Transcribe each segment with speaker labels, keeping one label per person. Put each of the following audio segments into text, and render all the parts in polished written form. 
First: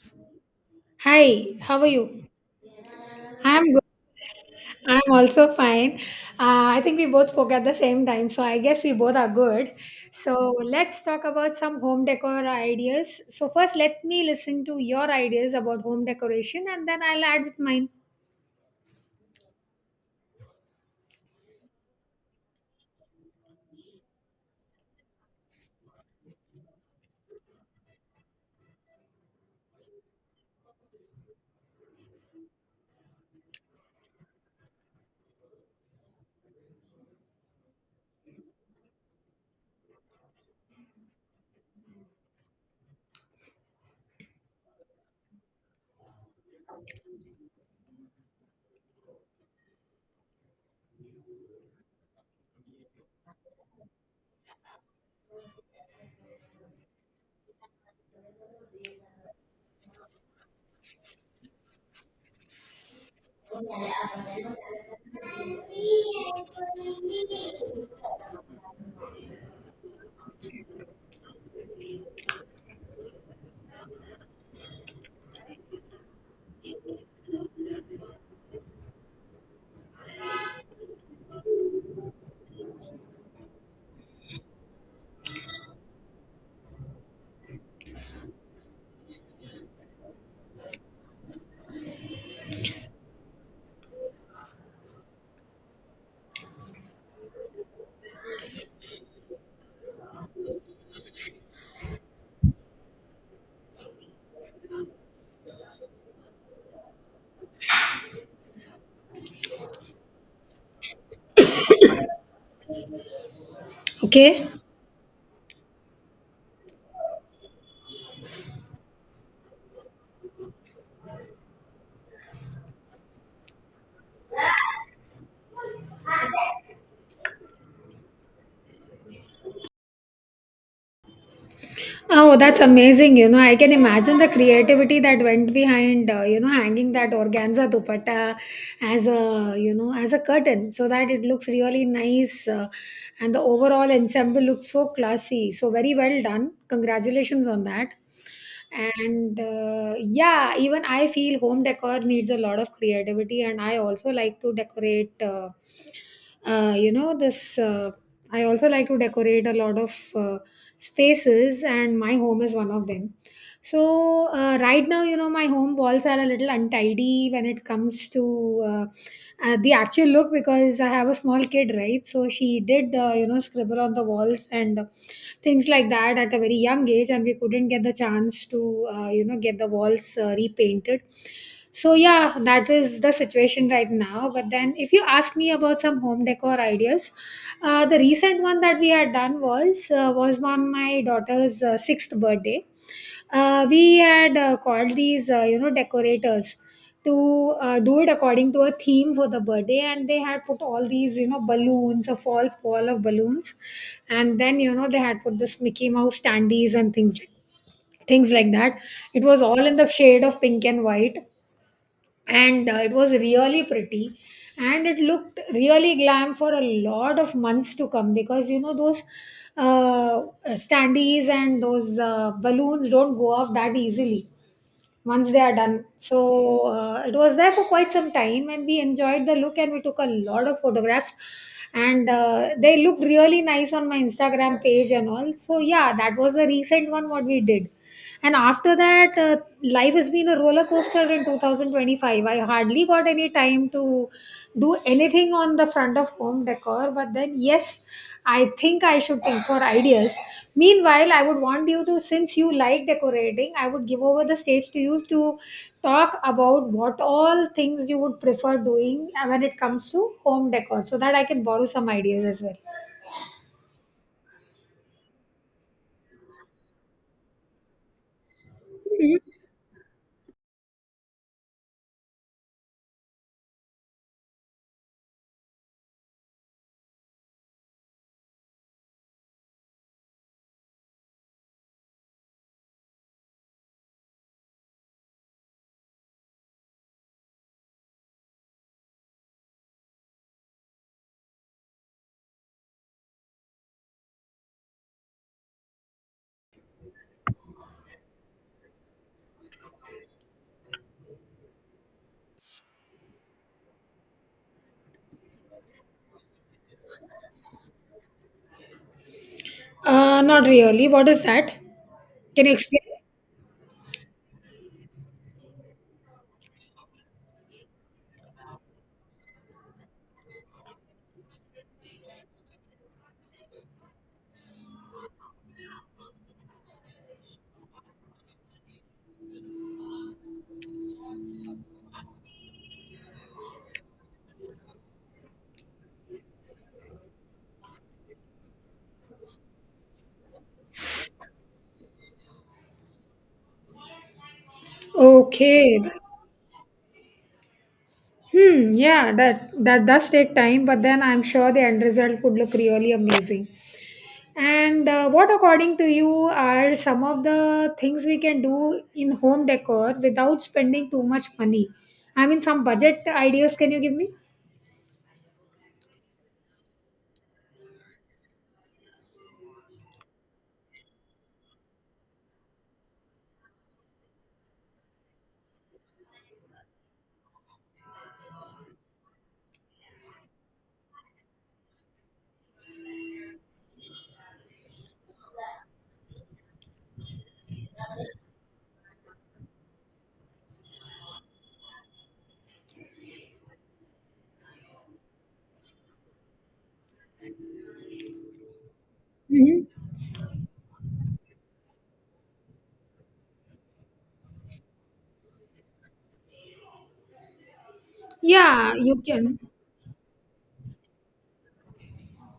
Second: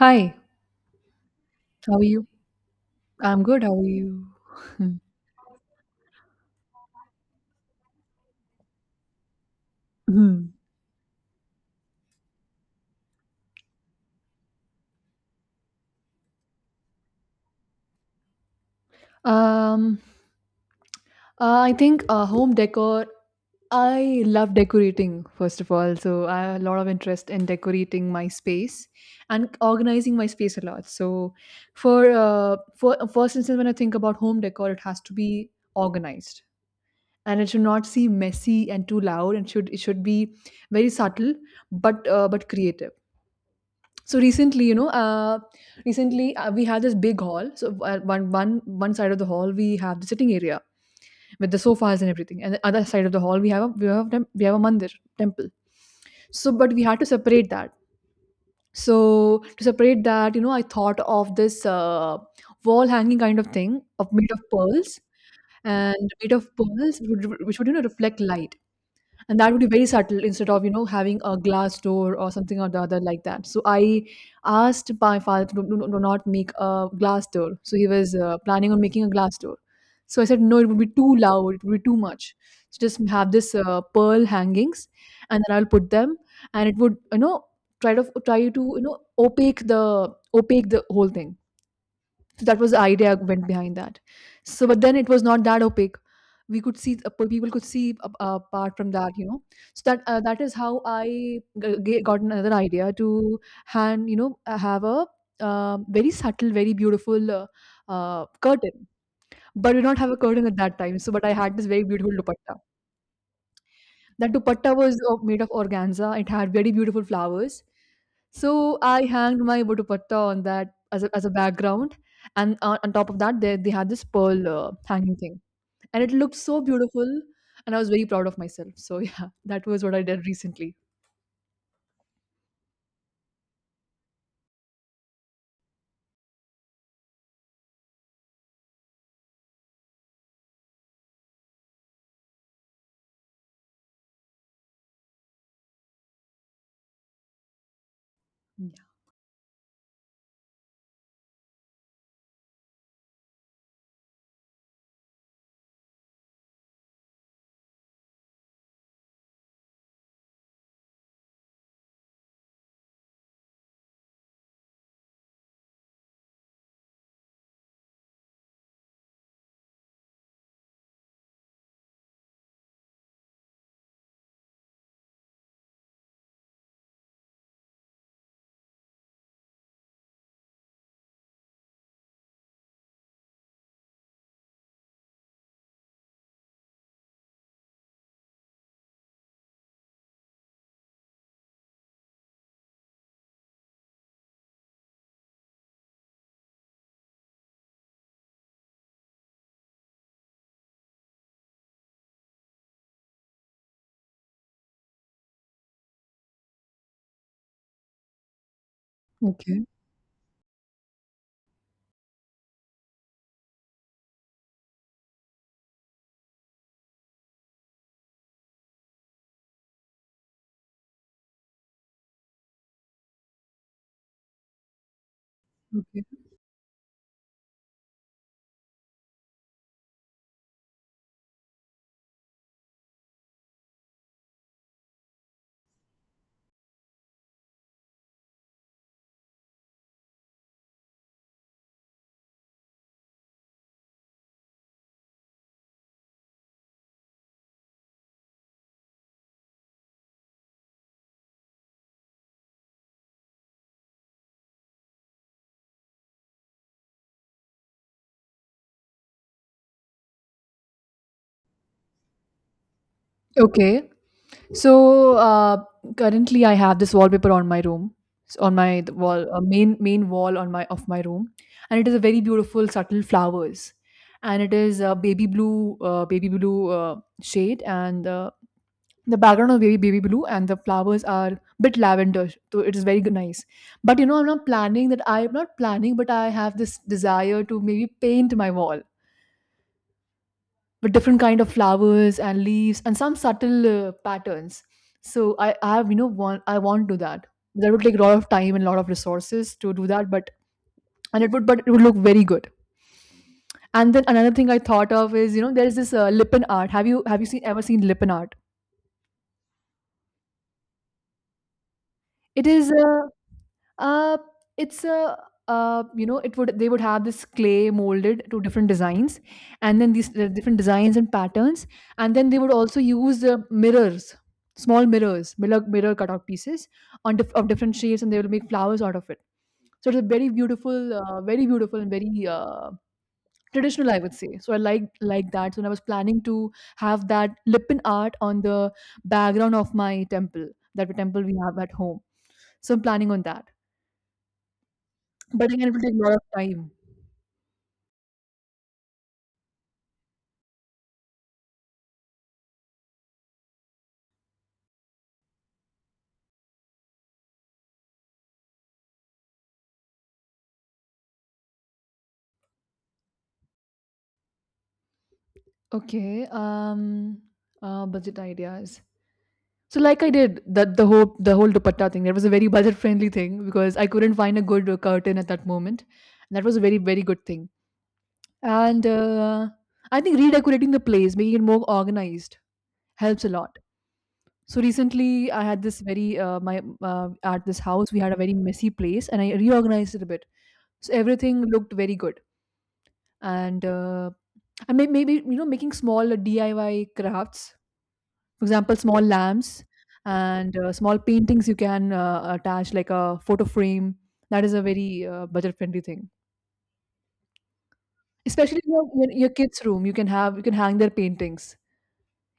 Speaker 1: Hi,
Speaker 2: Hi, how are
Speaker 1: how are
Speaker 2: you?
Speaker 1: you? I'm good.
Speaker 2: I'm
Speaker 1: How
Speaker 2: good.
Speaker 1: are you?
Speaker 2: I'm also fine. I think we both spoke at the same time, so I guess we both are good. So
Speaker 1: Mhm.
Speaker 2: let's talk about some home decor ideas. So first, let me listen to your ideas about home decoration, and then I'll add with mine.
Speaker 1: um, I think home decor. I love decorating, first of all. So I have a lot of interest in decorating my space and organizing my space a lot. So for first instance, when I think about home decor, it has to be organized, and it should not seem messy and too loud, and should it should be very subtle, but creative. So recently you know recently we had this big hall. So one side of the hall, we have the sitting area with the sofas and everything, and the other side of the hall, we have a mandir temple. So, but we had to separate that. So, to separate that, I thought of this wall hanging kind of thing of made of pearls, and made of pearls which would, reflect light, and that would be very subtle instead of having a glass door or something or the other like that. So I asked my father to not make a glass door. So he was planning on making a glass door. So I said no, it would be too loud, it would be too much. So just have this pearl hangings, and then I'll put them, and it would try to opaque the opaque the whole thing. So that was the idea went behind that. So, but then it was not that opaque. We could see People could see apart from that. So that is how I got another idea to have a very subtle, very beautiful curtain. But we do not have a curtain at that time. So, but I had this very beautiful dupatta. That
Speaker 2: Okay.
Speaker 1: dupatta was made of organza. It had very beautiful flowers. So I hanged my dupatta on that as a background, and on top of that, they had this pearl hanging thing, and it looked so beautiful, and I was very proud of myself. So yeah, that was what I did recently.
Speaker 2: Oh, that's amazing. You know, I can imagine the creativity that went behind, you know, hanging that organza dupatta as a, you know, as a curtain so that it looks really nice, and the overall ensemble looks so classy. So, very well done. Congratulations on that.
Speaker 1: Yeah.
Speaker 2: And yeah, even I feel home decor needs a lot of creativity, and I also like to decorate. You know this I also like to decorate a lot of spaces, and my home is one of them. So right now, you know, my home walls are a little untidy when it comes to uh, the actual look because I have a small kid, right? So she did, you know, scribble on the walls and things like that at a very young age, and we couldn't get the chance to, you know, get the walls repainted. So yeah, that is the situation right now. But then if you ask me about some home decor ideas, the recent one that we had done was on my daughter's sixth birthday. We had called these, you know, decorators to do it according to a theme for the birthday, and they had put all these, you know, balloons, a false wall of balloons, and then, you know, they had put this Mickey Mouse standees and things like that. It was
Speaker 1: Okay.
Speaker 2: all in the shade of pink and white, and it was really pretty, and it looked really glam for a lot of months to come because, you know, those uh, standees and those balloons don't go off that easily once they are done.
Speaker 1: Okay.
Speaker 2: So it was there for quite some time, and we enjoyed the look, and we took a lot of photographs, and they looked really nice on my Instagram page and all. So yeah, that was the recent one what we did. And after that, life has been a roller coaster in 2025. I hardly got any time to do anything on the front of home decor, but then yes. I think I should think for ideas. Meanwhile, I would want you to, since you like decorating, I would give over the stage to you to talk about what all things you would prefer doing when it comes to home decor so that I can borrow some ideas as well.
Speaker 1: Okay. So currently, I have this wallpaper on my room, on my the wall, main wall on my of my room, and it is a very beautiful, subtle flowers, and it is a baby blue shade, and the background of baby blue, and the flowers are bit lavender, so it is very good, nice. But you know, I'm not planning that. I'm not planning, but I have this desire to maybe paint my wall with different kind of flowers and leaves and some subtle patterns. So I have you know want I want to do that. That would take a lot of time and a lot of resources to do that, but it would look very good. And then another thing I thought of is, you know, there is this lippen art. Have you seen ever seen lippen art?
Speaker 2: Not really. What is that? Can
Speaker 1: It
Speaker 2: you
Speaker 1: is
Speaker 2: explain?
Speaker 1: a uh, it's a you know it would they would have this clay molded to different designs, and then the different designs and patterns, and then they would also use mirrors, small mirrors, mirror cutout pieces of different shapes, and they will make flowers out of it. So it's a very beautiful and very traditional, I would say. So I like that. So when I was planning to have that lippin art on the background of my temple, that temple we have at home, so I'm planning on that. But again, it
Speaker 2: Okay.
Speaker 1: will take a lot of time.
Speaker 2: Hmm. Yeah. That does take time, but then I'm sure the end result would look really amazing. And what, according to you, are some of the things we can do in home decor without spending too much money? I mean, some budget ideas can you give me?
Speaker 1: Okay. Budget ideas. So, like I did that, the whole dupatta thing, that was a very budget friendly thing because I couldn't find a good curtain at that moment, and that was a very very good thing. And I think redecorating the place, making it more organized, helps a lot. So recently, I had this very my at this house, we had a very messy place, and I reorganized it a bit. So everything looked very good, and maybe, making small DIY crafts, for example, small lamps,
Speaker 2: Hmm.
Speaker 1: and small paintings you can attach like a photo frame. That is a very budget friendly thing, especially in
Speaker 2: Yeah, you
Speaker 1: your
Speaker 2: can.
Speaker 1: kids' room. You can hang their paintings.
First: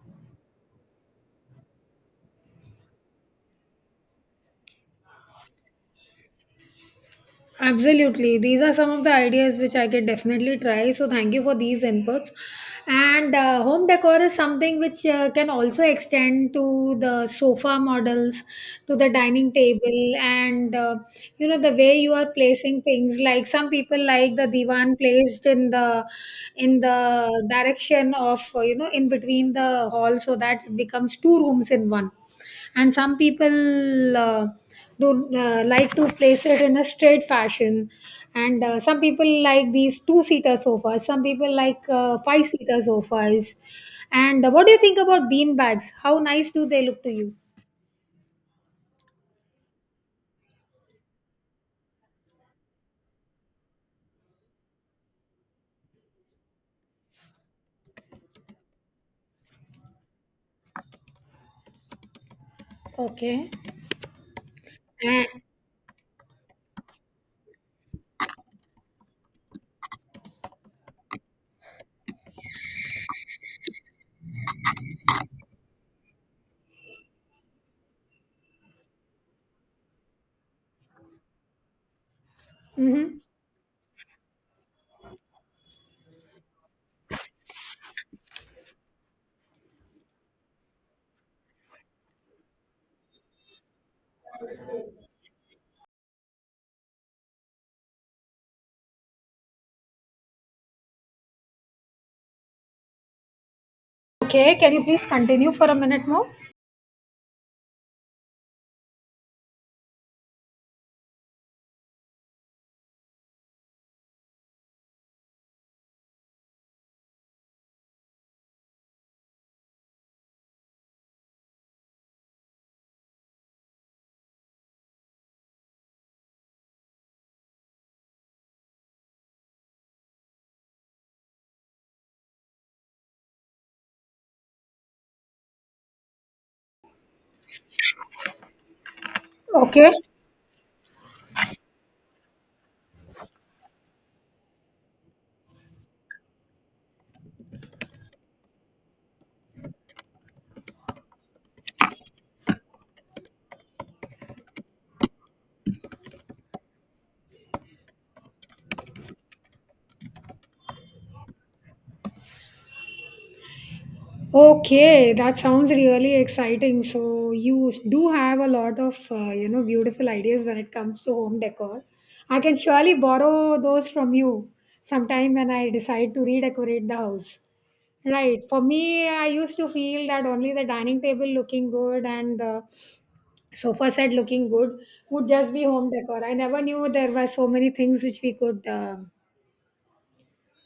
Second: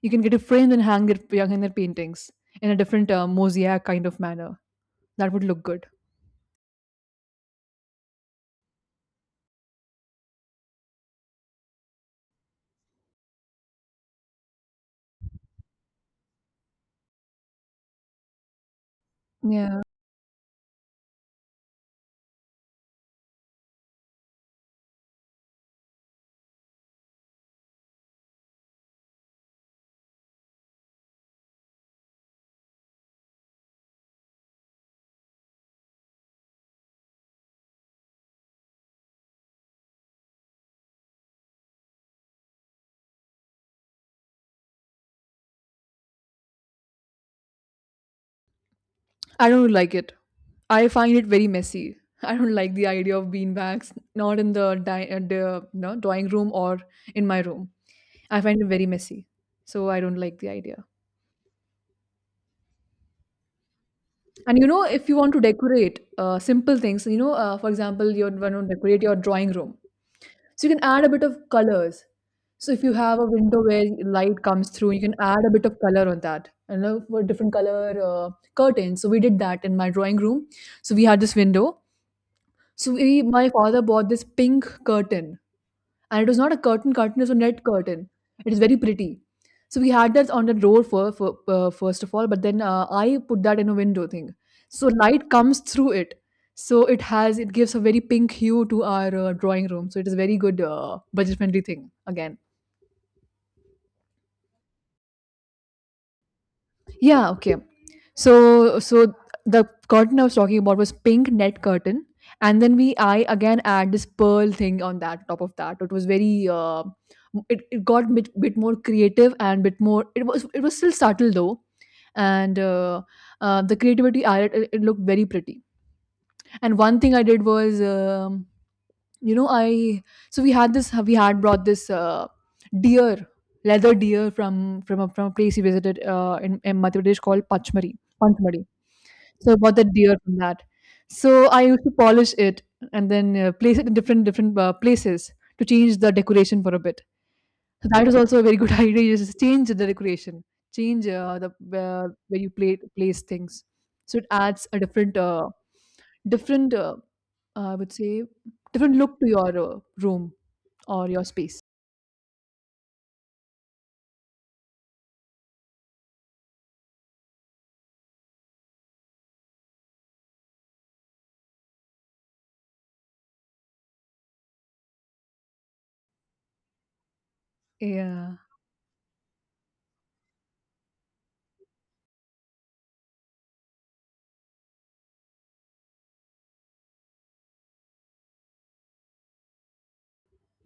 Speaker 1: You can get a frame and hang their paintings in a different mosaic kind of manner. That would look good.
Speaker 2: Absolutely. These are some of the ideas which I could definitely try. So, thank you for these inputs. And home decor is something which can also extend to the sofa models, to the dining
Speaker 1: Yeah.
Speaker 2: table, and, you know, the way you are placing things. Like some people like the divan placed in the direction of, you know, in between the hall, so that it becomes two rooms in one, and some people do like to place it in a straight fashion, and some people like these two seater sofas, some people like five seater sofas. And what do you think about bean bags? How nice do they look to you?
Speaker 1: I don't like it. I find it very messy. I don't like the idea of beanbags, not in the drawing room or in my room. I find it very messy. So I don't like the idea.
Speaker 2: Okay.
Speaker 1: And, if you
Speaker 2: And,
Speaker 1: want to decorate simple things, for example, you want to decorate your drawing room. So you can add a bit of colors. So if you have a window where light comes through, you can add a bit of color on that. For different color curtains. So we did that in my drawing room. So we had this window. So
Speaker 2: hmm,
Speaker 1: my father bought this pink curtain, and it was not a curtain curtain; it was a net curtain. It is very pretty. So we had that on the door for first of all, but then I put that in a window thing, so light comes through it. So it has it gives a very pink hue to our drawing room. So it is very good budget friendly thing again.
Speaker 2: okay, can you please continue for a minute more?
Speaker 1: Yeah, okay. So the curtain I was talking about was pink net curtain, and then we I again add this pearl thing on that top of that. It was very it got bit more creative and bit more. It was still subtle though, and the creativity added. It looked very pretty. And one thing I did was, you know I so we had brought this deer, leather deer, from from a place we visited in Madhya Pradesh called Pachmari. Panchmari. So I bought
Speaker 2: Okay.
Speaker 1: that deer from that. So I used to polish it, and then place it in different places to change the decoration for a bit. So that was also a very good idea. You just change the decoration, change the where you place things. So it adds a different, different uh, I would say, different look to your room or your space.
Speaker 2: Okay, that sounds really exciting. So you do have a lot of, you know, beautiful ideas when it comes to home decor. I can surely borrow those from you sometime when I decide to redecorate the house.
Speaker 1: Yeah,
Speaker 2: Right. For me, I used to feel that only the dining table looking good and the sofa set looking good would just be home decor. I never knew there were so many things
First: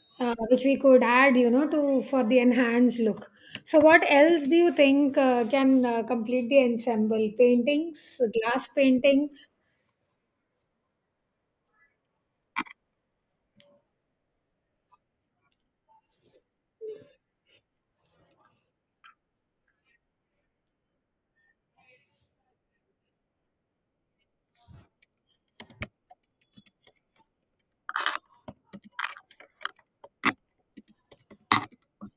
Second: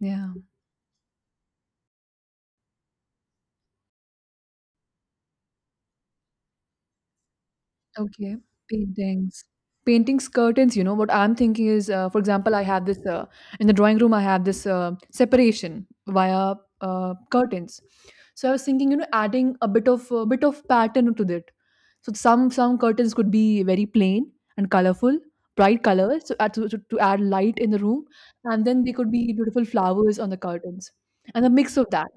Speaker 1: yeah.
Speaker 2: which we could add, you know, to for the enhanced look. So what else do you think can complete the ensemble? Paintings,
Speaker 1: Okay,
Speaker 2: glass
Speaker 1: paintings.
Speaker 2: paintings?
Speaker 1: Paintings, curtains, what I'm thinking is, for example, I have this, in the drawing room, I have this separation via curtains. So I was thinking, adding a bit of pattern to that. So some curtains could be very plain and colorful, bright colors, so add to add light in the room, and then they could be beautiful flowers on the curtains, and a mix of that,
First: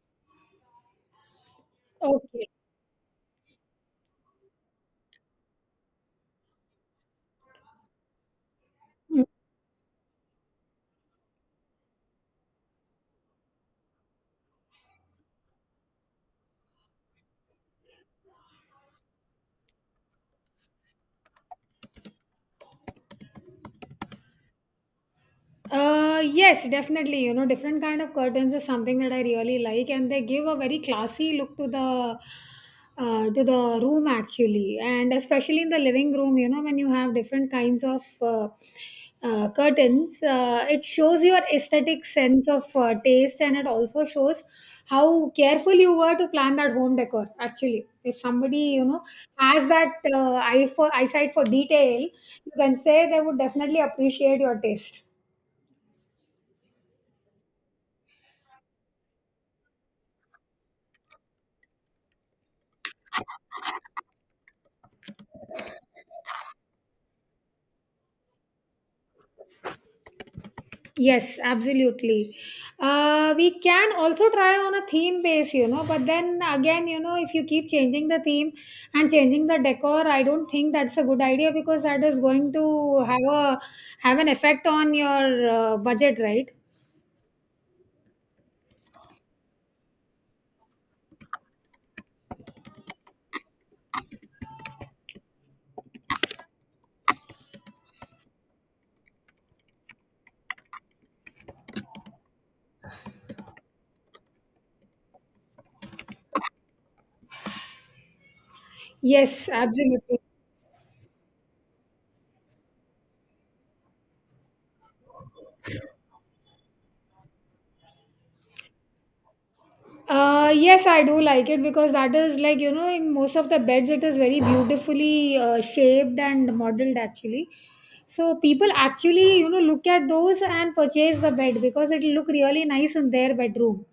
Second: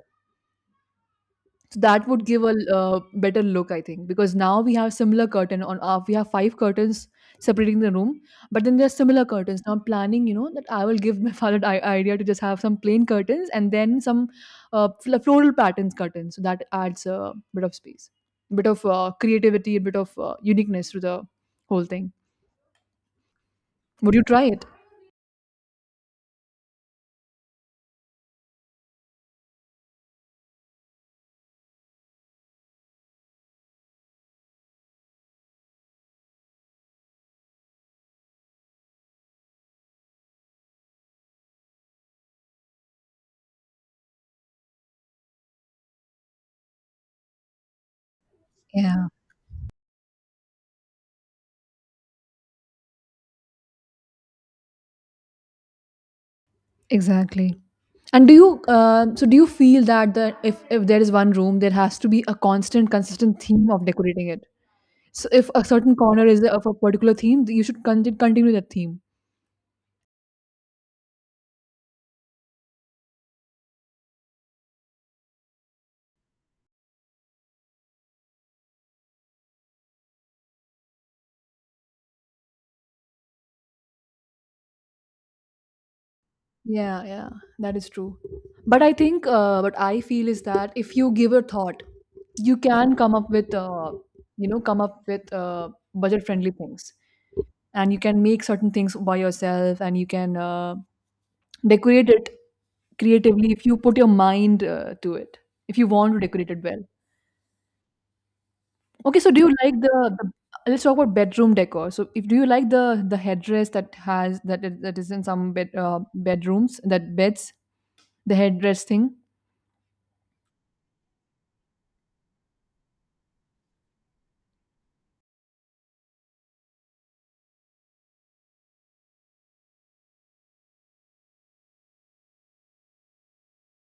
Speaker 1: that would give
Speaker 2: Okay.
Speaker 1: a better look, I think, because now, we have five curtains separating the room, but then there's
Speaker 2: Hmm.
Speaker 1: similar curtains. Now I'm planning, that I will give my father the idea to just have some plain curtains, and then some floral patterns curtains, so that adds a bit of space, bit of creativity, a bit of uniqueness to the whole thing. Would you try it?
Speaker 2: Yes, definitely. You know, different kind of curtains is something that I really like, and they give a very classy look to the, to the room actually, and especially in the living room. You know, when you have different kinds of curtains, it shows your aesthetic sense of taste, and it also shows how careful you were to plan that home decor. Actually, if somebody, you know,
Speaker 1: Yeah,
Speaker 2: has that eye for eyesight for detail, you can say they would definitely appreciate your taste.
Speaker 1: exactly. And do you so do you feel that the if there is one room, there has to be a constant consistent theme of decorating it? So if a certain corner is of a particular theme, you should continue that theme.
Speaker 2: Yes, absolutely. We can also try on a theme base, you know, but then again, you know, if you keep changing the theme and changing the decor, I don't think that's a good idea because that is going to have an effect on your budget, right?
Speaker 1: Yeah, yeah, that is true. But I think what I feel is that if you give a thought, you can come up with budget friendly things, and you can make certain things by yourself, and you can decorate it creatively if you put your mind to it. If you want to decorate it well. Okay, so do
Speaker 2: Yes,
Speaker 1: you like
Speaker 2: absolutely.
Speaker 1: the let's talk about bedroom decor. So, if do you like the headrest that has that that is in some bedrooms that beds, the headrest thing?
Speaker 2: Yes, I do like it because that is like, you know, in most of the beds, it is very beautifully shaped and modeled actually. So people actually, you know, look at those and purchase the bed because it will look really nice in their bedroom.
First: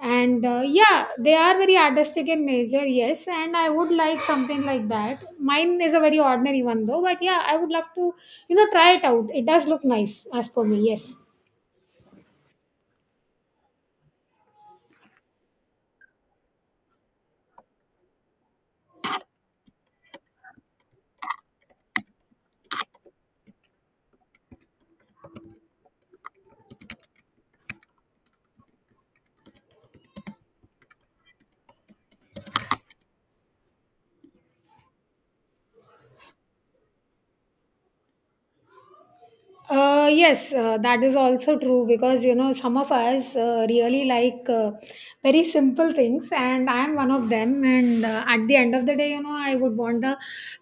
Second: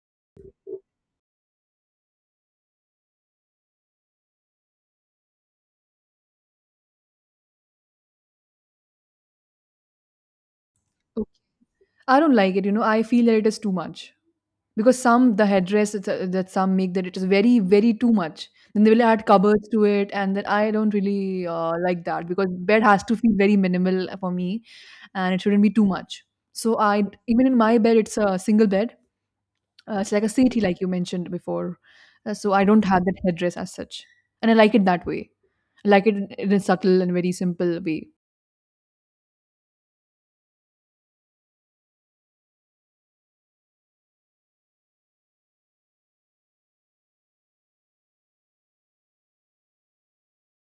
Speaker 2: And yeah, they are very artistic in nature, yes. And I would like something like that. Mine is a very ordinary one though, but yeah, I would love to, you know, try it out. It does look nice as for me, yes.
Speaker 1: I don't like it. You know, I feel that it is too much because some the headrest that some make that it is very too much. Then they will add cupboards to it, and then I don't really like that because bed has to feel very minimal for me, and it shouldn't be too much. So I Even in my bed, it's a single bed. It's like a city, like you mentioned before. So I don't have that headdress as such, and I like it that way. I like it in a subtle and very simple way.
Speaker 2: Yes, that is also true because, you know, some of us really like very simple things, and I am one of them. And at the end of the day, you know, I would want the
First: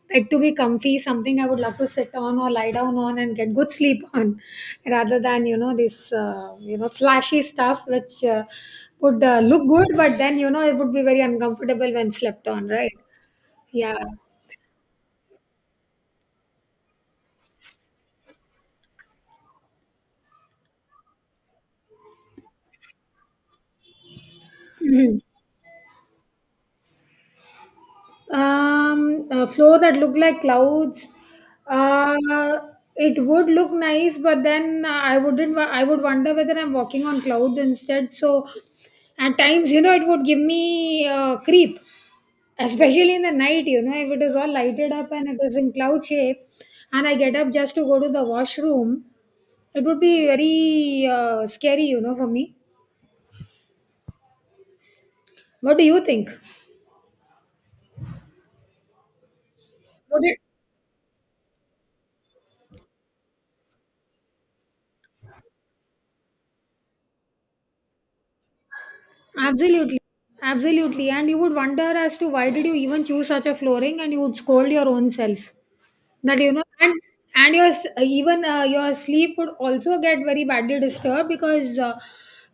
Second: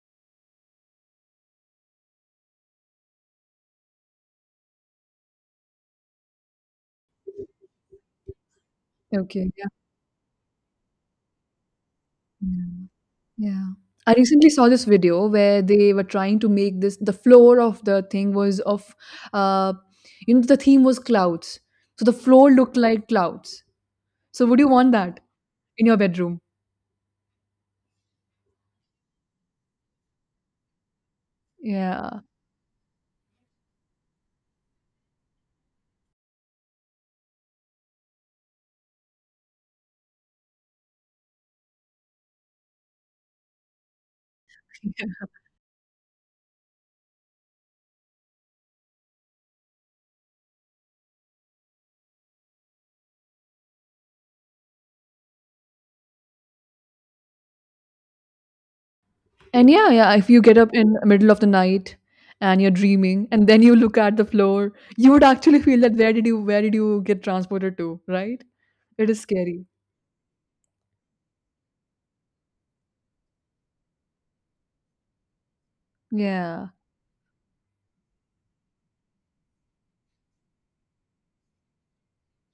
Speaker 2: bed to be comfy, something I would love to sit on or lie down on and get good sleep on, rather than, you know, this, you know, flashy stuff which would
Speaker 1: Okay. Yeah.
Speaker 2: look good, but then, you know, it would be very uncomfortable when slept on,
Speaker 1: Mm.
Speaker 2: right?
Speaker 1: Yeah.
Speaker 2: Yeah.
Speaker 1: I recently saw this video where they were trying to make this. The floor of the thing was of, uh, the theme was clouds. So the floor looked like clouds. So would you want that in your bedroom?
Speaker 2: Floor that look like clouds. Uh,
Speaker 1: Yeah.
Speaker 2: it would look nice, but then, I wouldn't. I would wonder whether I'm walking on clouds instead. So, at times, you know, it would give me creep, especially in the night. You know, if it is all lighted up and it is in cloud shape, and I get up just to go to the washroom, it would be very scary. You know, for me. What do you think?
Speaker 1: And yeah, yeah,
Speaker 2: Would
Speaker 1: if
Speaker 2: it?
Speaker 1: you get up in the middle of the night and you're dreaming and then you look at the floor, you would actually feel that where did you get transported to, right? It is scary.
Speaker 2: Absolutely, absolutely. And you would wonder as to why did you even choose such a flooring, and you would scold your own self. That, you know,
Speaker 1: Yeah.
Speaker 2: and even your sleep would also get very badly disturbed because, uh,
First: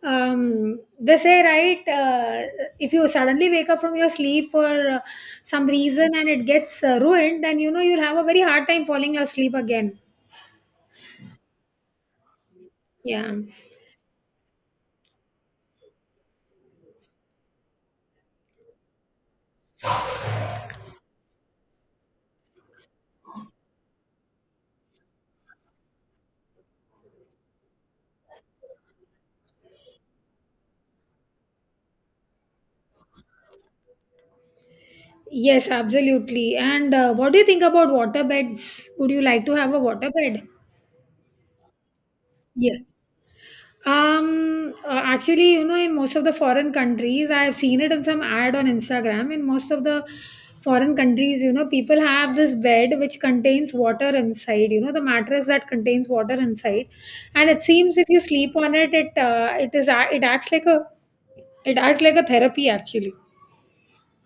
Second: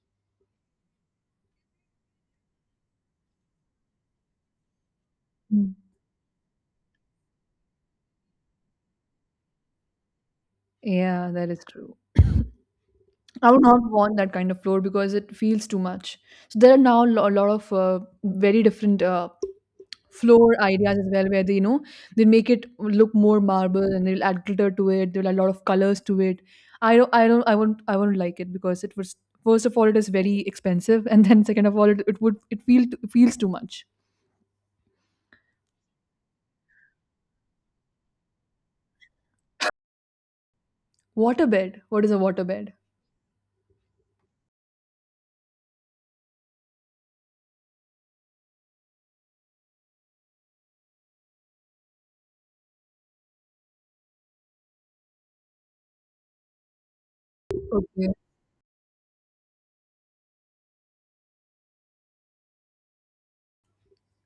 Speaker 2: um, they say, right, if you suddenly wake up from your sleep for some
Speaker 1: Mm.
Speaker 2: reason and it gets ruined, then, you know, you'll have a very hard time falling asleep again.
Speaker 1: Yeah, that is true.
Speaker 2: Yeah.
Speaker 1: I would not want that kind of floor because it feels too much. So there are now a lot of very different floor ideas as well, where they they make it look more marble, and they'll add glitter to it, they'll add a lot of colors to it. I won't like it because it was, first of all, it is very expensive, and then, second of all, it would it feel it feels too much.
Speaker 2: Yes, absolutely. And what do you think about water beds? Would you like to have a water bed?
Speaker 1: Waterbed? What is a waterbed?
Speaker 2: Yes. Actually, you know, in most of the foreign countries, I have seen it in some ad on Instagram. In most of the foreign countries, you know, people have this bed which contains water inside, you know, the mattress that contains water inside. And it seems if
Speaker 1: Okay.
Speaker 2: you sleep on it, it it is a- it acts like a it acts like a therapy actually.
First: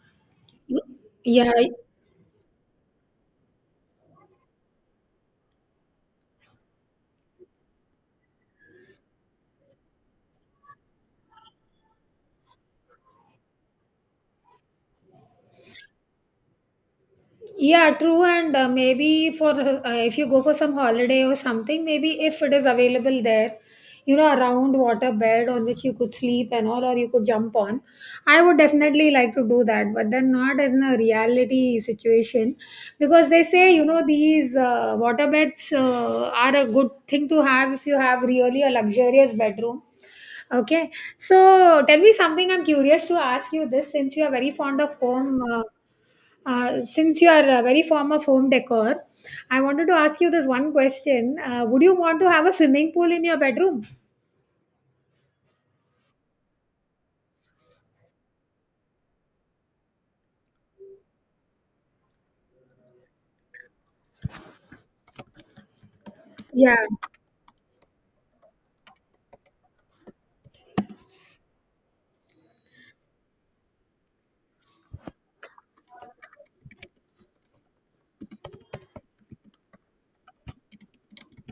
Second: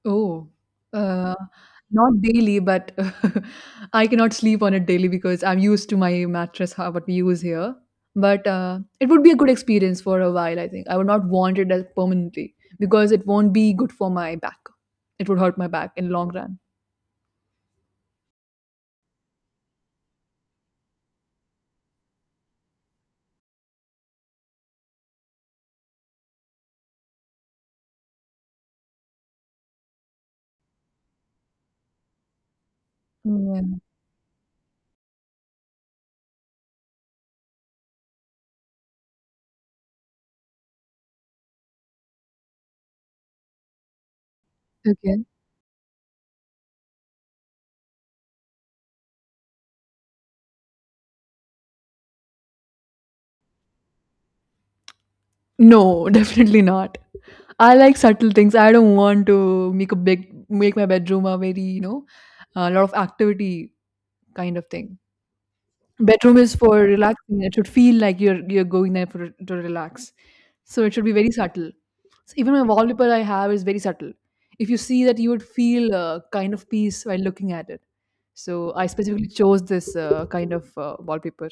Speaker 1: Oh, uh,
Speaker 2: Yeah,
Speaker 1: not daily, but I cannot sleep on it daily because I'm used to my mattress, how what we use here. But it would be a good experience for a while, I think. I would not want it as permanently because it won't be good for my back. It would hurt my back in long run.
Speaker 2: yeah, true. And maybe for, if you go for some holiday or something, maybe if it is available there, you know, a round water bed on which you could sleep and all, or you could jump on. I would definitely like to do that, but then not in a reality situation because they
Speaker 1: Yeah.
Speaker 2: say, you know, these water beds are a good thing to have if you have really a luxurious bedroom. Okay, so tell me something. I'm curious to ask you this since you are very fond of
Speaker 1: Okay.
Speaker 2: home. Since you are very fond of home decor, I wanted to ask you this one question. Would you want to have a swimming pool in your bedroom?
Speaker 1: No, definitely not. I like subtle things. I don't want to make my bedroom a very, you know, a lot of activity kind of thing. Bedroom is for
Speaker 2: Yeah.
Speaker 1: relaxing. It should feel like you're going there for to relax, so it should be very subtle. So even my wallpaper I have is very subtle. If you see that, you would feel a kind of peace while looking at it. So I specifically chose this kind of wallpaper.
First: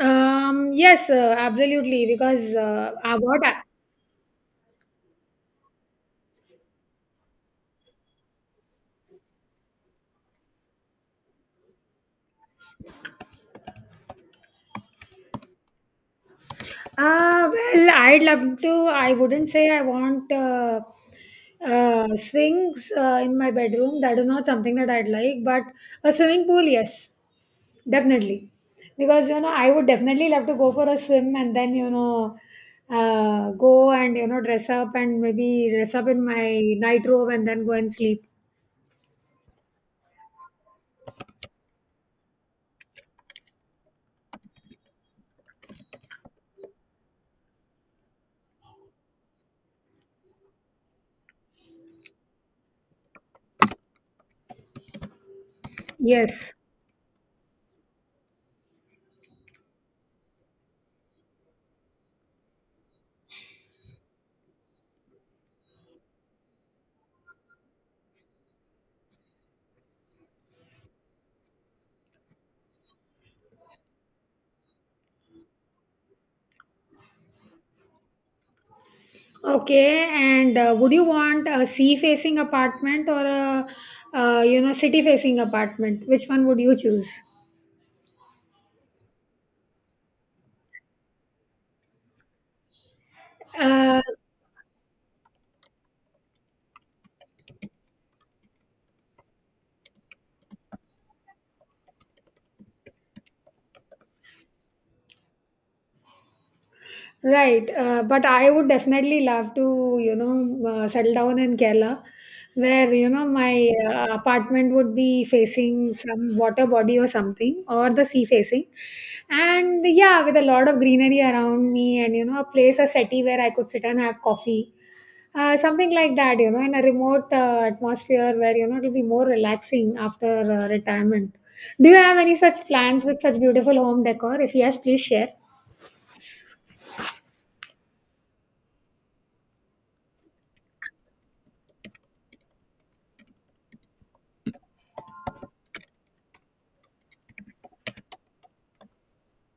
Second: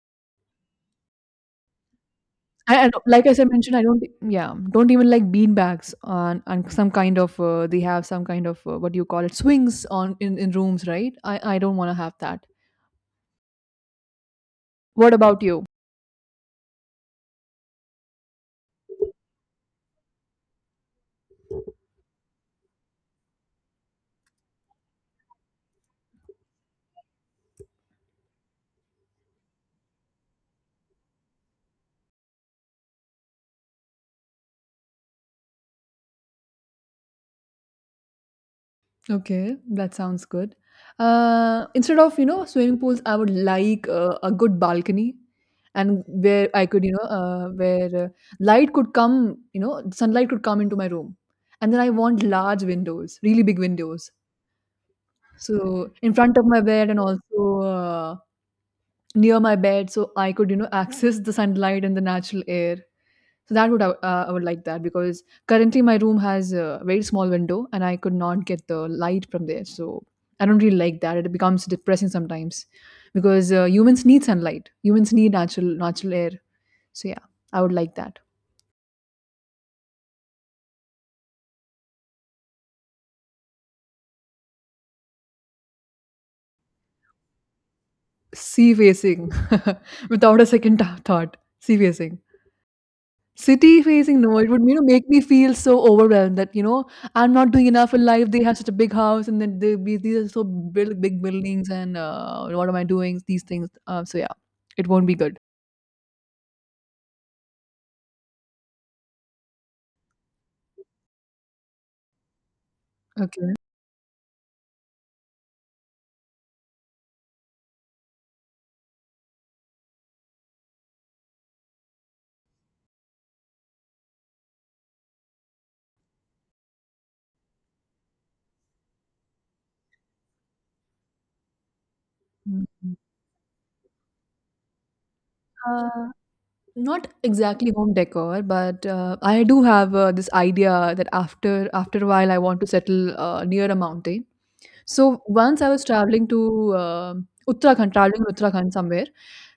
Speaker 2: Yes, absolutely. Because
Speaker 1: I don't- Like as I
Speaker 2: what I-
Speaker 1: mentioned, I don't even like bean bags on some kind of they have some kind of what do you call it, swings on, in rooms, right? I don't want to have that. What about you?
Speaker 2: Ah, well, I'd love to. I wouldn't say I want swings in my bedroom. That is not something that I'd like, but a swimming pool, yes, definitely. Because, you know, I would definitely love to go for a swim and then, go and dress up and maybe dress up in my night robe and then go and sleep.
Speaker 1: Okay, that sounds good. Instead of, you know, swimming pools, I would like a good balcony, and where I could, you know, where light could come, you know, sunlight could come into my room. And then I want large windows, really big windows. So in front of
Speaker 2: Yes.
Speaker 1: my bed and also near my bed, so I could, you know, access the sunlight and the natural air. So that would I would- I would like that because currently my room has a very small window and I could not get the light from there. So I don't really like that. It becomes depressing sometimes because humans need sunlight. Humans need natural air. So yeah, I would like that.
Speaker 2: Okay, and would you want a sea facing apartment or a you know city facing apartment? Which one would you choose?
Speaker 1: Sea facing, without a second thought. Sea facing. City
Speaker 2: Uh,
Speaker 1: facing, no, it would, you know, make me feel so overwhelmed that, you know, I'm not doing enough in life. They have such a big house, and then they be these are so big, big buildings, and what am I doing? These things. So yeah, it won't be good.
Speaker 2: Right, but I would definitely love to, settle down in Kerala, where you know
Speaker 1: Okay.
Speaker 2: my apartment would be facing some water body or something, or the sea facing, and yeah, with a lot of greenery around me, and you know, a settee where I could sit and have coffee, something like that, you know, in a remote atmosphere where you know it'll be more relaxing after retirement. Do you have any such
Speaker 1: Mhm.
Speaker 2: plans with such beautiful home decor? If yes, please share.
Speaker 1: Uh, not exactly home decor, but I do have this idea that after a while I want to settle near a mountain. So once I was traveling to Uttarakhand, traveling to Uttarakhand somewhere.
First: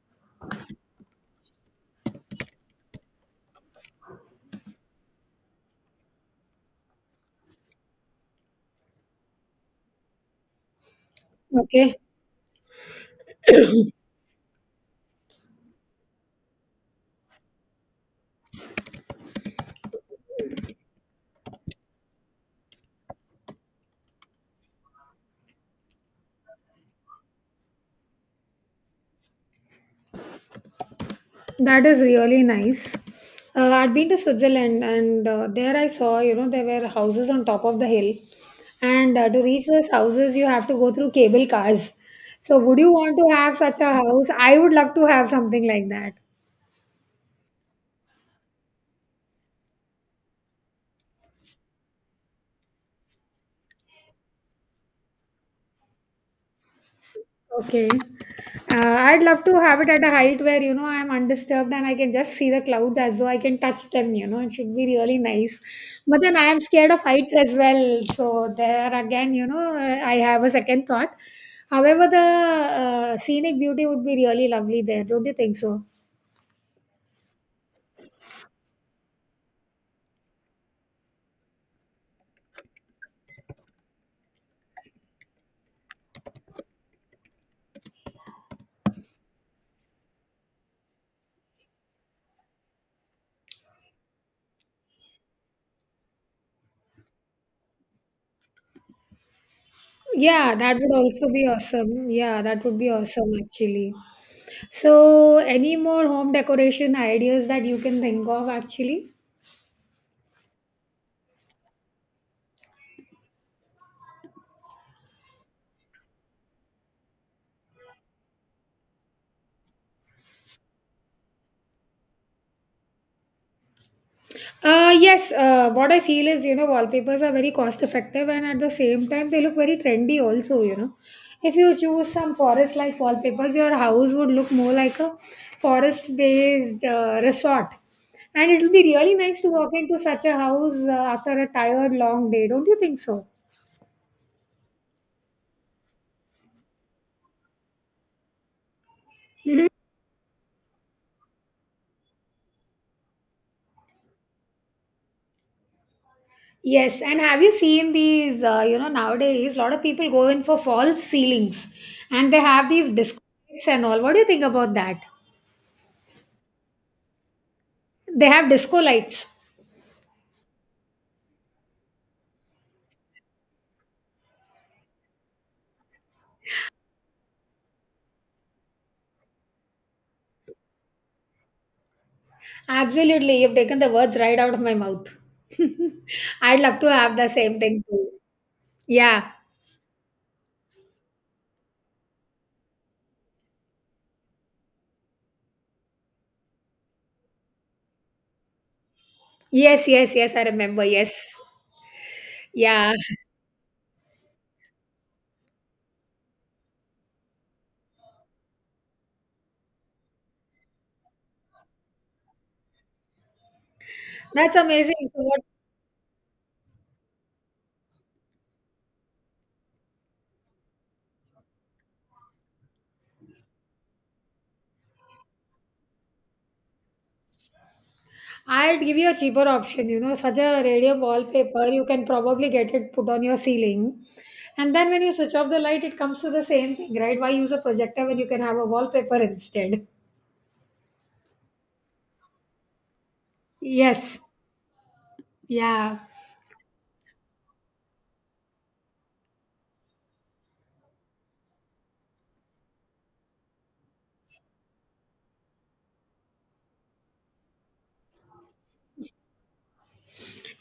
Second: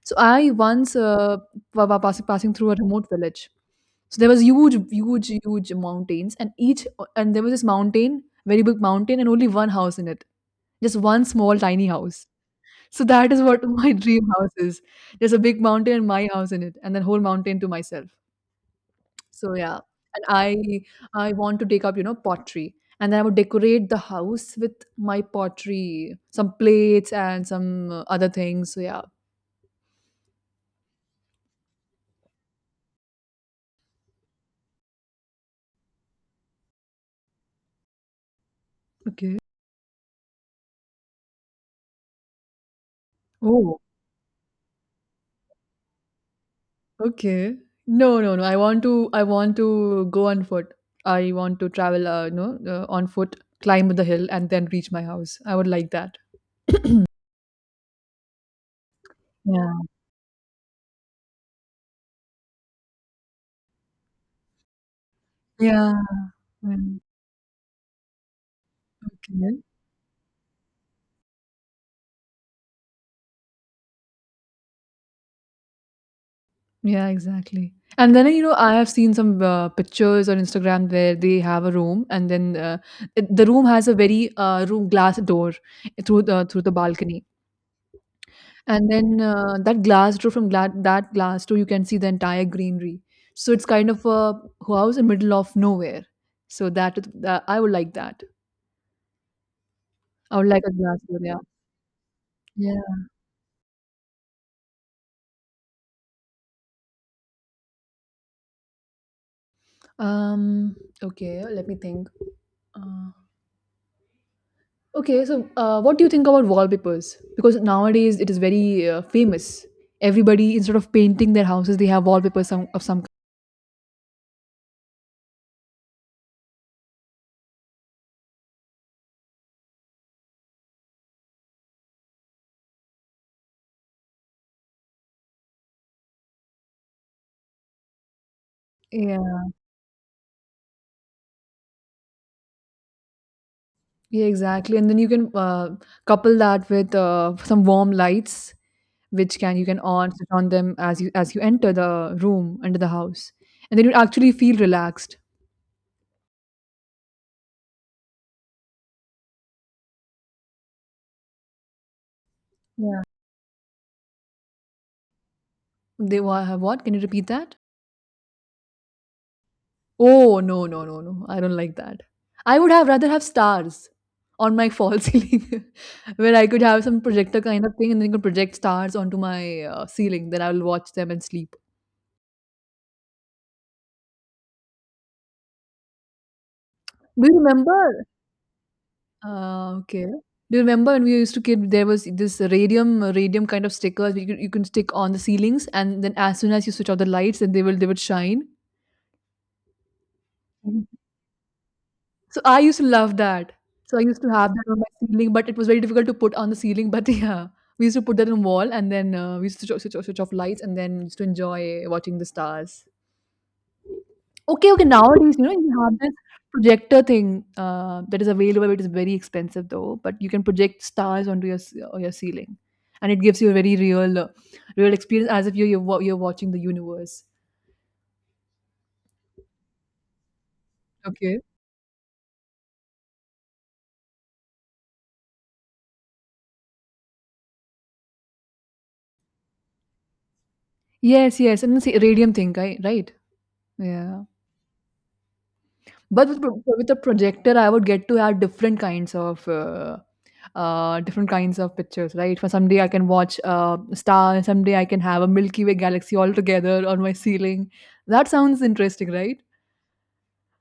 Speaker 1: So I once passing passing through a remote village. So there was huge, huge, huge mountains, and each and there was this mountain, very big mountain, and only one house in it, just one small tiny
Speaker 2: Okay.
Speaker 1: house. So that is what my dream house is. There's a big mountain and my house in it, and then whole mountain to myself. So yeah, and I want to take up, you know, pottery. And then I would decorate the house with my pottery, some plates and some other things. So yeah.
Speaker 2: That is really nice. I'd been to Switzerland and there I saw, you know, there were houses on top of the hill. And
Speaker 1: Okay.
Speaker 2: to reach those houses, you have to go through cable cars. So, would you want to have such
Speaker 1: Oh,
Speaker 2: a house? I would love to have something like that.
Speaker 1: okay. No, no, no. I want to go on foot. I want to travel, you know, on foot, climb the hill and then reach my house. I would like that.
Speaker 2: Okay. Uh, I'd love to
Speaker 1: Yeah.
Speaker 2: have it at a height where, you know, I'm undisturbed and I can just see the clouds as though I can touch them, you know, it should be really nice.
Speaker 1: Yeah.
Speaker 2: But then I am
Speaker 1: Yeah.
Speaker 2: scared of heights as well. So there again, you
Speaker 1: Okay.
Speaker 2: know, I have a second thought. However, the scenic beauty would be really lovely there, don't you think so?
Speaker 1: Yeah, exactly. And then, you know, I have seen some pictures on Instagram where they have a room, and then the room has a very room glass door through the balcony, and then that glass door from that glass door you can see the entire greenery. So it's kind of a house in middle of nowhere. I would like that. I would
Speaker 2: Yeah,
Speaker 1: like a
Speaker 2: that would
Speaker 1: glass door.
Speaker 2: also
Speaker 1: Yeah.
Speaker 2: be awesome. Yeah, that would
Speaker 1: Yeah.
Speaker 2: be awesome actually. So, any more home decoration ideas that you can think of actually?
Speaker 1: Um. Okay. Let me think. Uh, Okay, so what do you think about wallpapers? Because nowadays it is very famous. Everybody, instead of painting their houses, they have wallpapers some, of some kind.
Speaker 2: Yes, what I feel is, you know, wallpapers are very cost effective and at the same time they look very trendy also, you know. If you choose some forest like wallpapers, your house would look more like a forest based resort. And it'll be really
Speaker 1: Yeah,
Speaker 2: nice to walk into such a house after a tired long day, don't you think so?
Speaker 1: yeah, exactly. And then you can couple that with some warm lights, which can you can on switch on them as you enter the room under the house, and then you actually feel relaxed.
Speaker 2: Yes, and have you seen these? You know, nowadays a lot of people go in for false ceilings and they have these
Speaker 1: Yeah.
Speaker 2: disco lights and all. What do you think about that?
Speaker 1: Have what? Can you repeat that?
Speaker 2: They have disco lights.
Speaker 1: Oh, no, no, no, no. I don't like that. I would have rather have stars on my fall ceiling, where I could have some projector kind of thing and then could project stars onto my ceiling. Then I will watch them and sleep.
Speaker 2: Absolutely, you've taken the words right out of my mouth. I'd love to have the
Speaker 1: Do you
Speaker 2: same thing
Speaker 1: remember?
Speaker 2: too. Yeah.
Speaker 1: Okay. Do you remember when we used to kid? There was this radium kind of stickers you can stick on the ceilings, and then as soon as you switch off the lights, then they would shine.
Speaker 2: Yes, yes, yes, I remember. Yes.
Speaker 1: So I used to
Speaker 2: Yeah.
Speaker 1: love that. So I used to have that on my ceiling, but it was very difficult to put on the ceiling. But yeah, we used to put that on wall, and then we used to switch off lights, and then used to enjoy watching the stars.
Speaker 2: That's
Speaker 1: Okay, okay.
Speaker 2: amazing. So
Speaker 1: Nowadays,
Speaker 2: what
Speaker 1: you know, you have this projector thing that is available. It is very expensive though, but you can project stars on your ceiling, and it gives you a very real, real experience as if you're watching the universe.
Speaker 2: I'd give you a cheaper option, you know, such a radio
Speaker 1: Okay.
Speaker 2: wallpaper, you can probably get it put on your ceiling. And then when you switch off the light, it comes to the same thing, right? Why use a projector when you can have a wallpaper instead?
Speaker 1: Yes, yes, and it's a radium thing, right? Right.
Speaker 2: Yes.
Speaker 1: Yeah.
Speaker 2: Yeah.
Speaker 1: But with a projector, I would get to have different kinds of pictures, right? For someday I can watch a star, and someday I can have a Milky Way galaxy all together on my ceiling. That sounds interesting, right?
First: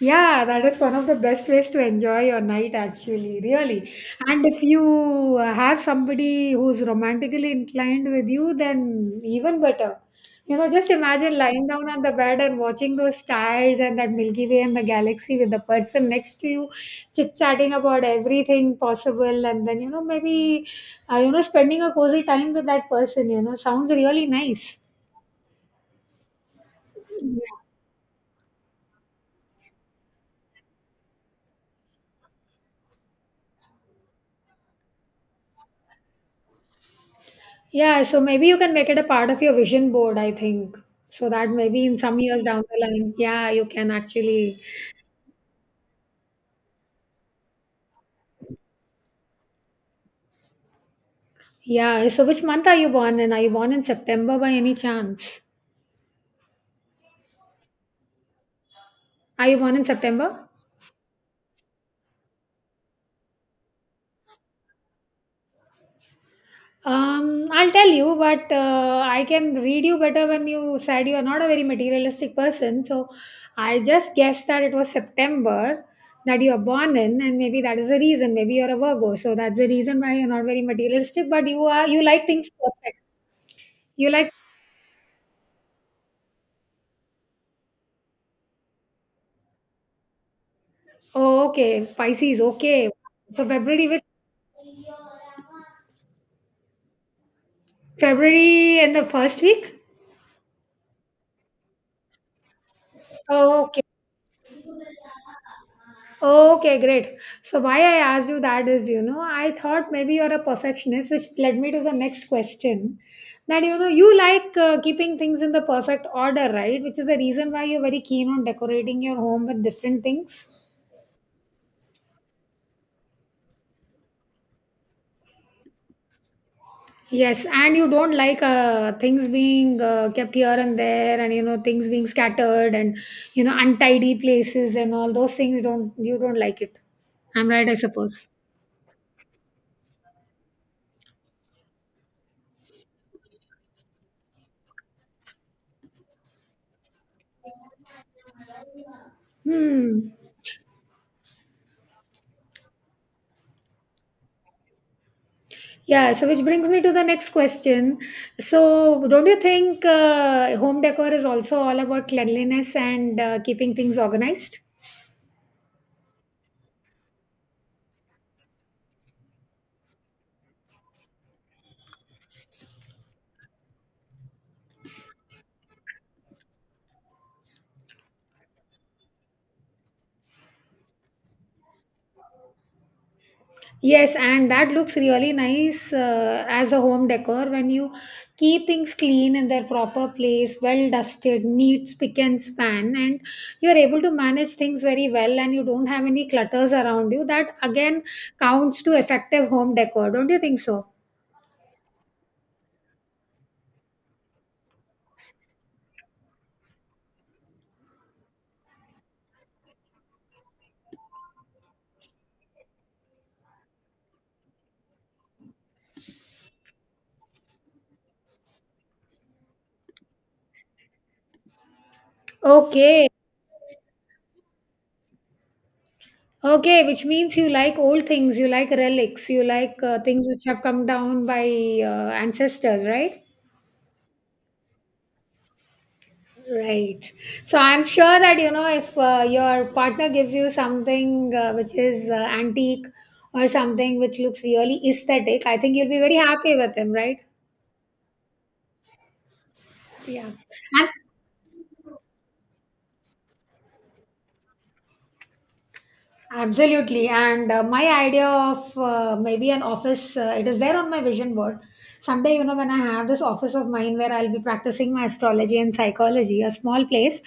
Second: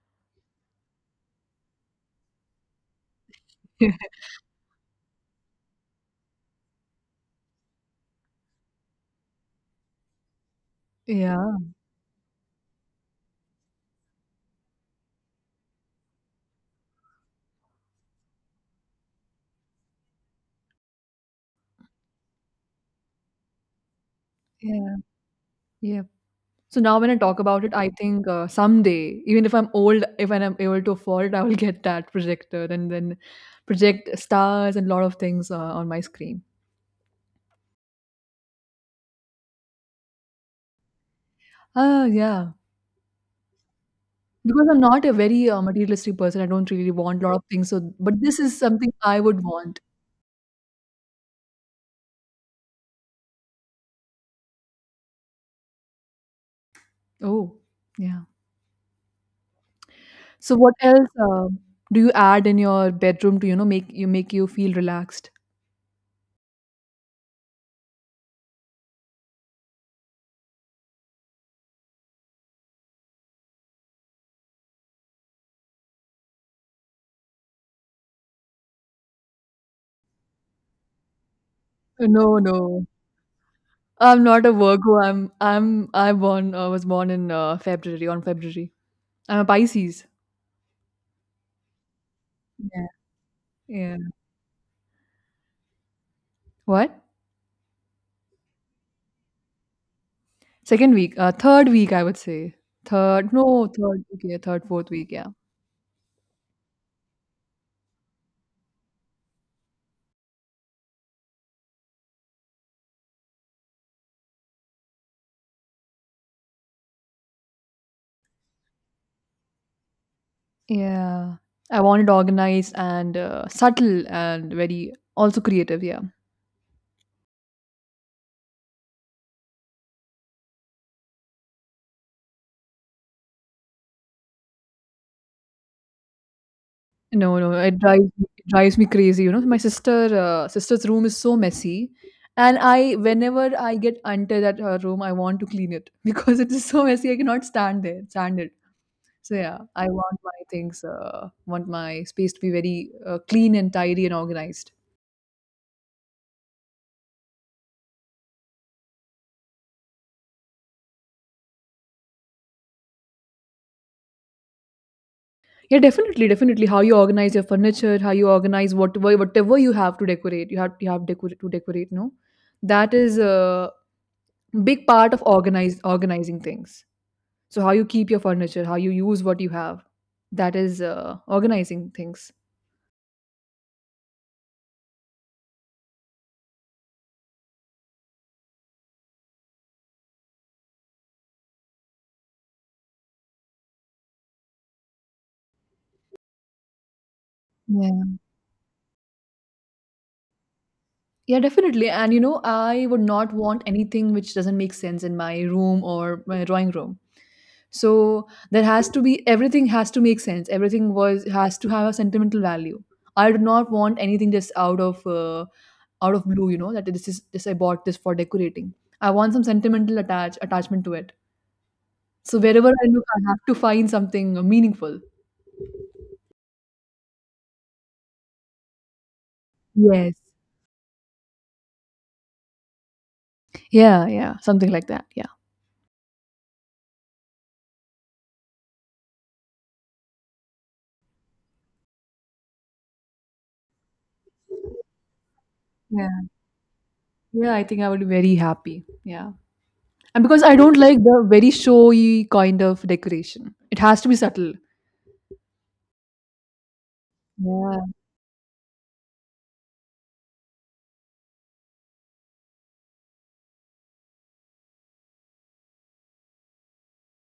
Speaker 2: Yeah, that is one of the best ways to enjoy your night, actually, really. And if you have somebody who's romantically inclined with you, then even better. You know, just imagine
Speaker 1: Yeah,
Speaker 2: lying down on the bed and watching those stars and that Milky Way and the galaxy with the person next to you, chit chatting about everything possible, and then, you know, maybe, spending a cozy time with that person, you know, sounds really nice.
Speaker 1: yeah, yeah. So now when I talk about it, I think someday, even if I'm old, if I'm able to afford it, I will get that projector and then project stars and lot of things on my screen.
Speaker 2: Yeah, so maybe you can make it a part of your vision board, I think. So that maybe in
Speaker 1: Ah,
Speaker 2: some years
Speaker 1: yeah.
Speaker 2: down the line, yeah, you can actually.
Speaker 1: Because I'm not a very, materialistic person, I don't really want a lot of things, so but this is something I would want.
Speaker 2: Yeah, so which month are you born in? Are you born in September by any chance?
Speaker 1: Oh, yeah.
Speaker 2: Are you born in September?
Speaker 1: So what else, do you add in your bedroom to, you know, make you feel relaxed?
Speaker 2: I'll tell you, but I can read you better when you said you are not a very materialistic person. So I just guessed that it was September that you are born in, and maybe that is the reason. Maybe you're a Virgo, so that's the reason why you're not very materialistic. But you like
Speaker 1: No,
Speaker 2: things
Speaker 1: no.
Speaker 2: perfect. You
Speaker 1: I'm
Speaker 2: like
Speaker 1: not a Virgo. I was born in, February, on February. I'm a Pisces.
Speaker 2: Oh, okay, Pisces,
Speaker 1: Yeah,
Speaker 2: okay. So February
Speaker 1: yeah.
Speaker 2: which
Speaker 1: What?
Speaker 2: February in the first week?
Speaker 1: Second week, third week, I would say. Third, no,
Speaker 2: Okay.
Speaker 1: third week, yeah, third, fourth week, yeah.
Speaker 2: Okay, great. So why I asked you that is, you know, I thought maybe you're a perfectionist, which led me to the next question. That you know, you like keeping things in the perfect order, right? Which is the reason why you're very keen on decorating your home with different things.
Speaker 1: Yeah. I want it organized and subtle and very also creative, yeah.
Speaker 2: Yes, and you don't like things being kept here and there, and you know things being scattered, and you know untidy places and all those things. Don't you don't like it?
Speaker 1: No,
Speaker 2: I'm
Speaker 1: no,
Speaker 2: right, I
Speaker 1: it drives
Speaker 2: suppose.
Speaker 1: me it drives me crazy, you know? My sister, sister's room is so messy, and I whenever I get into that her room, I want to clean it because it is so messy. I cannot stand there, stand it. So yeah, I
Speaker 2: Hmm.
Speaker 1: want my things, want my space to be very clean and tidy and organized.
Speaker 2: Yeah. So, which brings me to the next question. So, don't you think home decor is also all about cleanliness and keeping things organized?
Speaker 1: Yeah, definitely, definitely. How you organize your furniture, how you organize whatever you have to decorate, you have to decorate. No, that is a big part of organize organizing things. So how you keep your furniture, how you use what you have, that is organizing things.
Speaker 2: Yes, and that looks really nice as a home decor when you keep things clean in their proper place, well dusted, neat, spick and span, and you're able to manage things very well and you don't have any clutters around you. That again
Speaker 1: Yeah.
Speaker 2: counts to effective home decor, don't you think so?
Speaker 1: Yeah, definitely. And you know, I would not want anything which doesn't make sense in my room or my drawing room. So there has to be everything has to make sense. Everything was has to have a sentimental value. I do not want anything just out of blue. You know that this I bought this for decorating. I want some sentimental attachment to it. So wherever I look,
Speaker 2: Okay.
Speaker 1: I have to find something meaningful.
Speaker 2: Okay, which means you like old things, you like relics, you like
Speaker 1: Yes.
Speaker 2: things which have come down by ancestors, right?
Speaker 1: Yeah, yeah, something like that. Yeah.
Speaker 2: Right. So I'm sure that you know if your partner gives you something which is antique or something which looks really aesthetic, I think you'll be very
Speaker 1: Yeah.
Speaker 2: happy with him, right?
Speaker 1: Yeah, I think I would be very happy. Yeah. And
Speaker 2: Yeah.
Speaker 1: because I don't
Speaker 2: And
Speaker 1: like the very showy kind of decoration. It has to be subtle.
Speaker 2: Absolutely. And uh,
Speaker 1: Yeah.
Speaker 2: my idea of uh, maybe an office, it is there on my vision board. Someday, you know, when I have this office of mine where I'll be practicing my astrology and psychology, a small place,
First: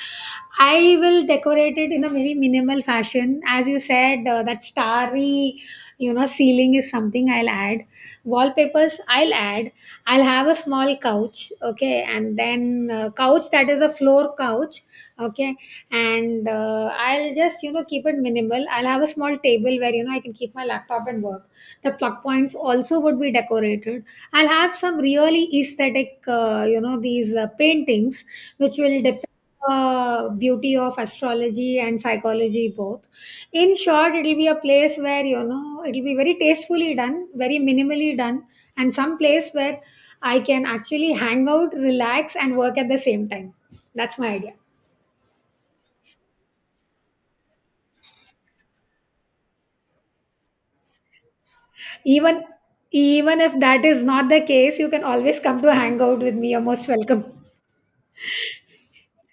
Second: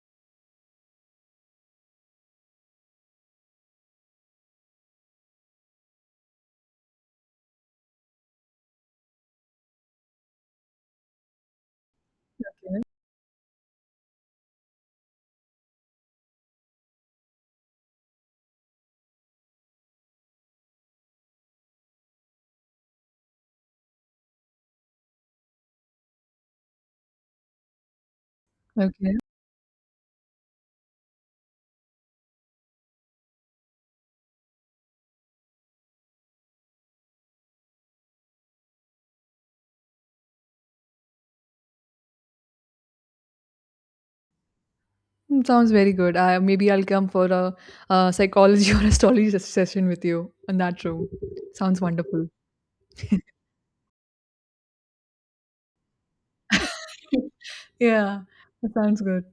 Speaker 2: I will decorate it in a very minimal fashion. As you said, that starry, you know, ceiling is something I'll add. Wallpapers, I'll add. I'll have a small couch, okay, and then couch that is a floor couch, okay and I'll just you know keep it minimal. I'll have a small table where you know I can keep my laptop and work. The plug points also would be decorated. I'll have some really aesthetic, you know, these paintings which will
Speaker 1: Okay.
Speaker 2: depict beauty of astrology and psychology both. In short, it'll be a place where you know it'll be very tastefully done, very minimally done, and some place where I can actually hang out, relax and work at the same time. That's my idea.
Speaker 1: Mm, sounds very good. I, maybe I'll come for a, uh, psychology or astrology session with you in that room. Sounds wonderful.
Speaker 2: Even even if that is not the case, you can always come to hang out with me. You're most welcome.
Speaker 1: Yeah, that sounds good.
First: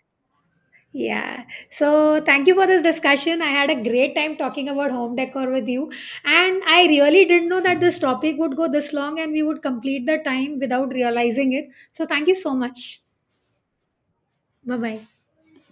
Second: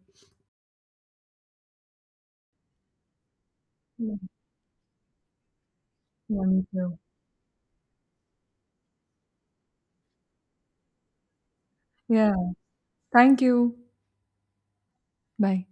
Speaker 2: Yeah. So thank you for this discussion. I had a great
Speaker 1: Yeah,
Speaker 2: time talking about home decor with you.
Speaker 1: yeah,
Speaker 2: And
Speaker 1: me
Speaker 2: I
Speaker 1: too.
Speaker 2: really didn't know that this topic would go this long and we would complete the time without realizing it. So thank
Speaker 1: Yeah.
Speaker 2: you so much.
Speaker 1: Thank you.
Speaker 2: Bye bye.
Speaker 1: Bye.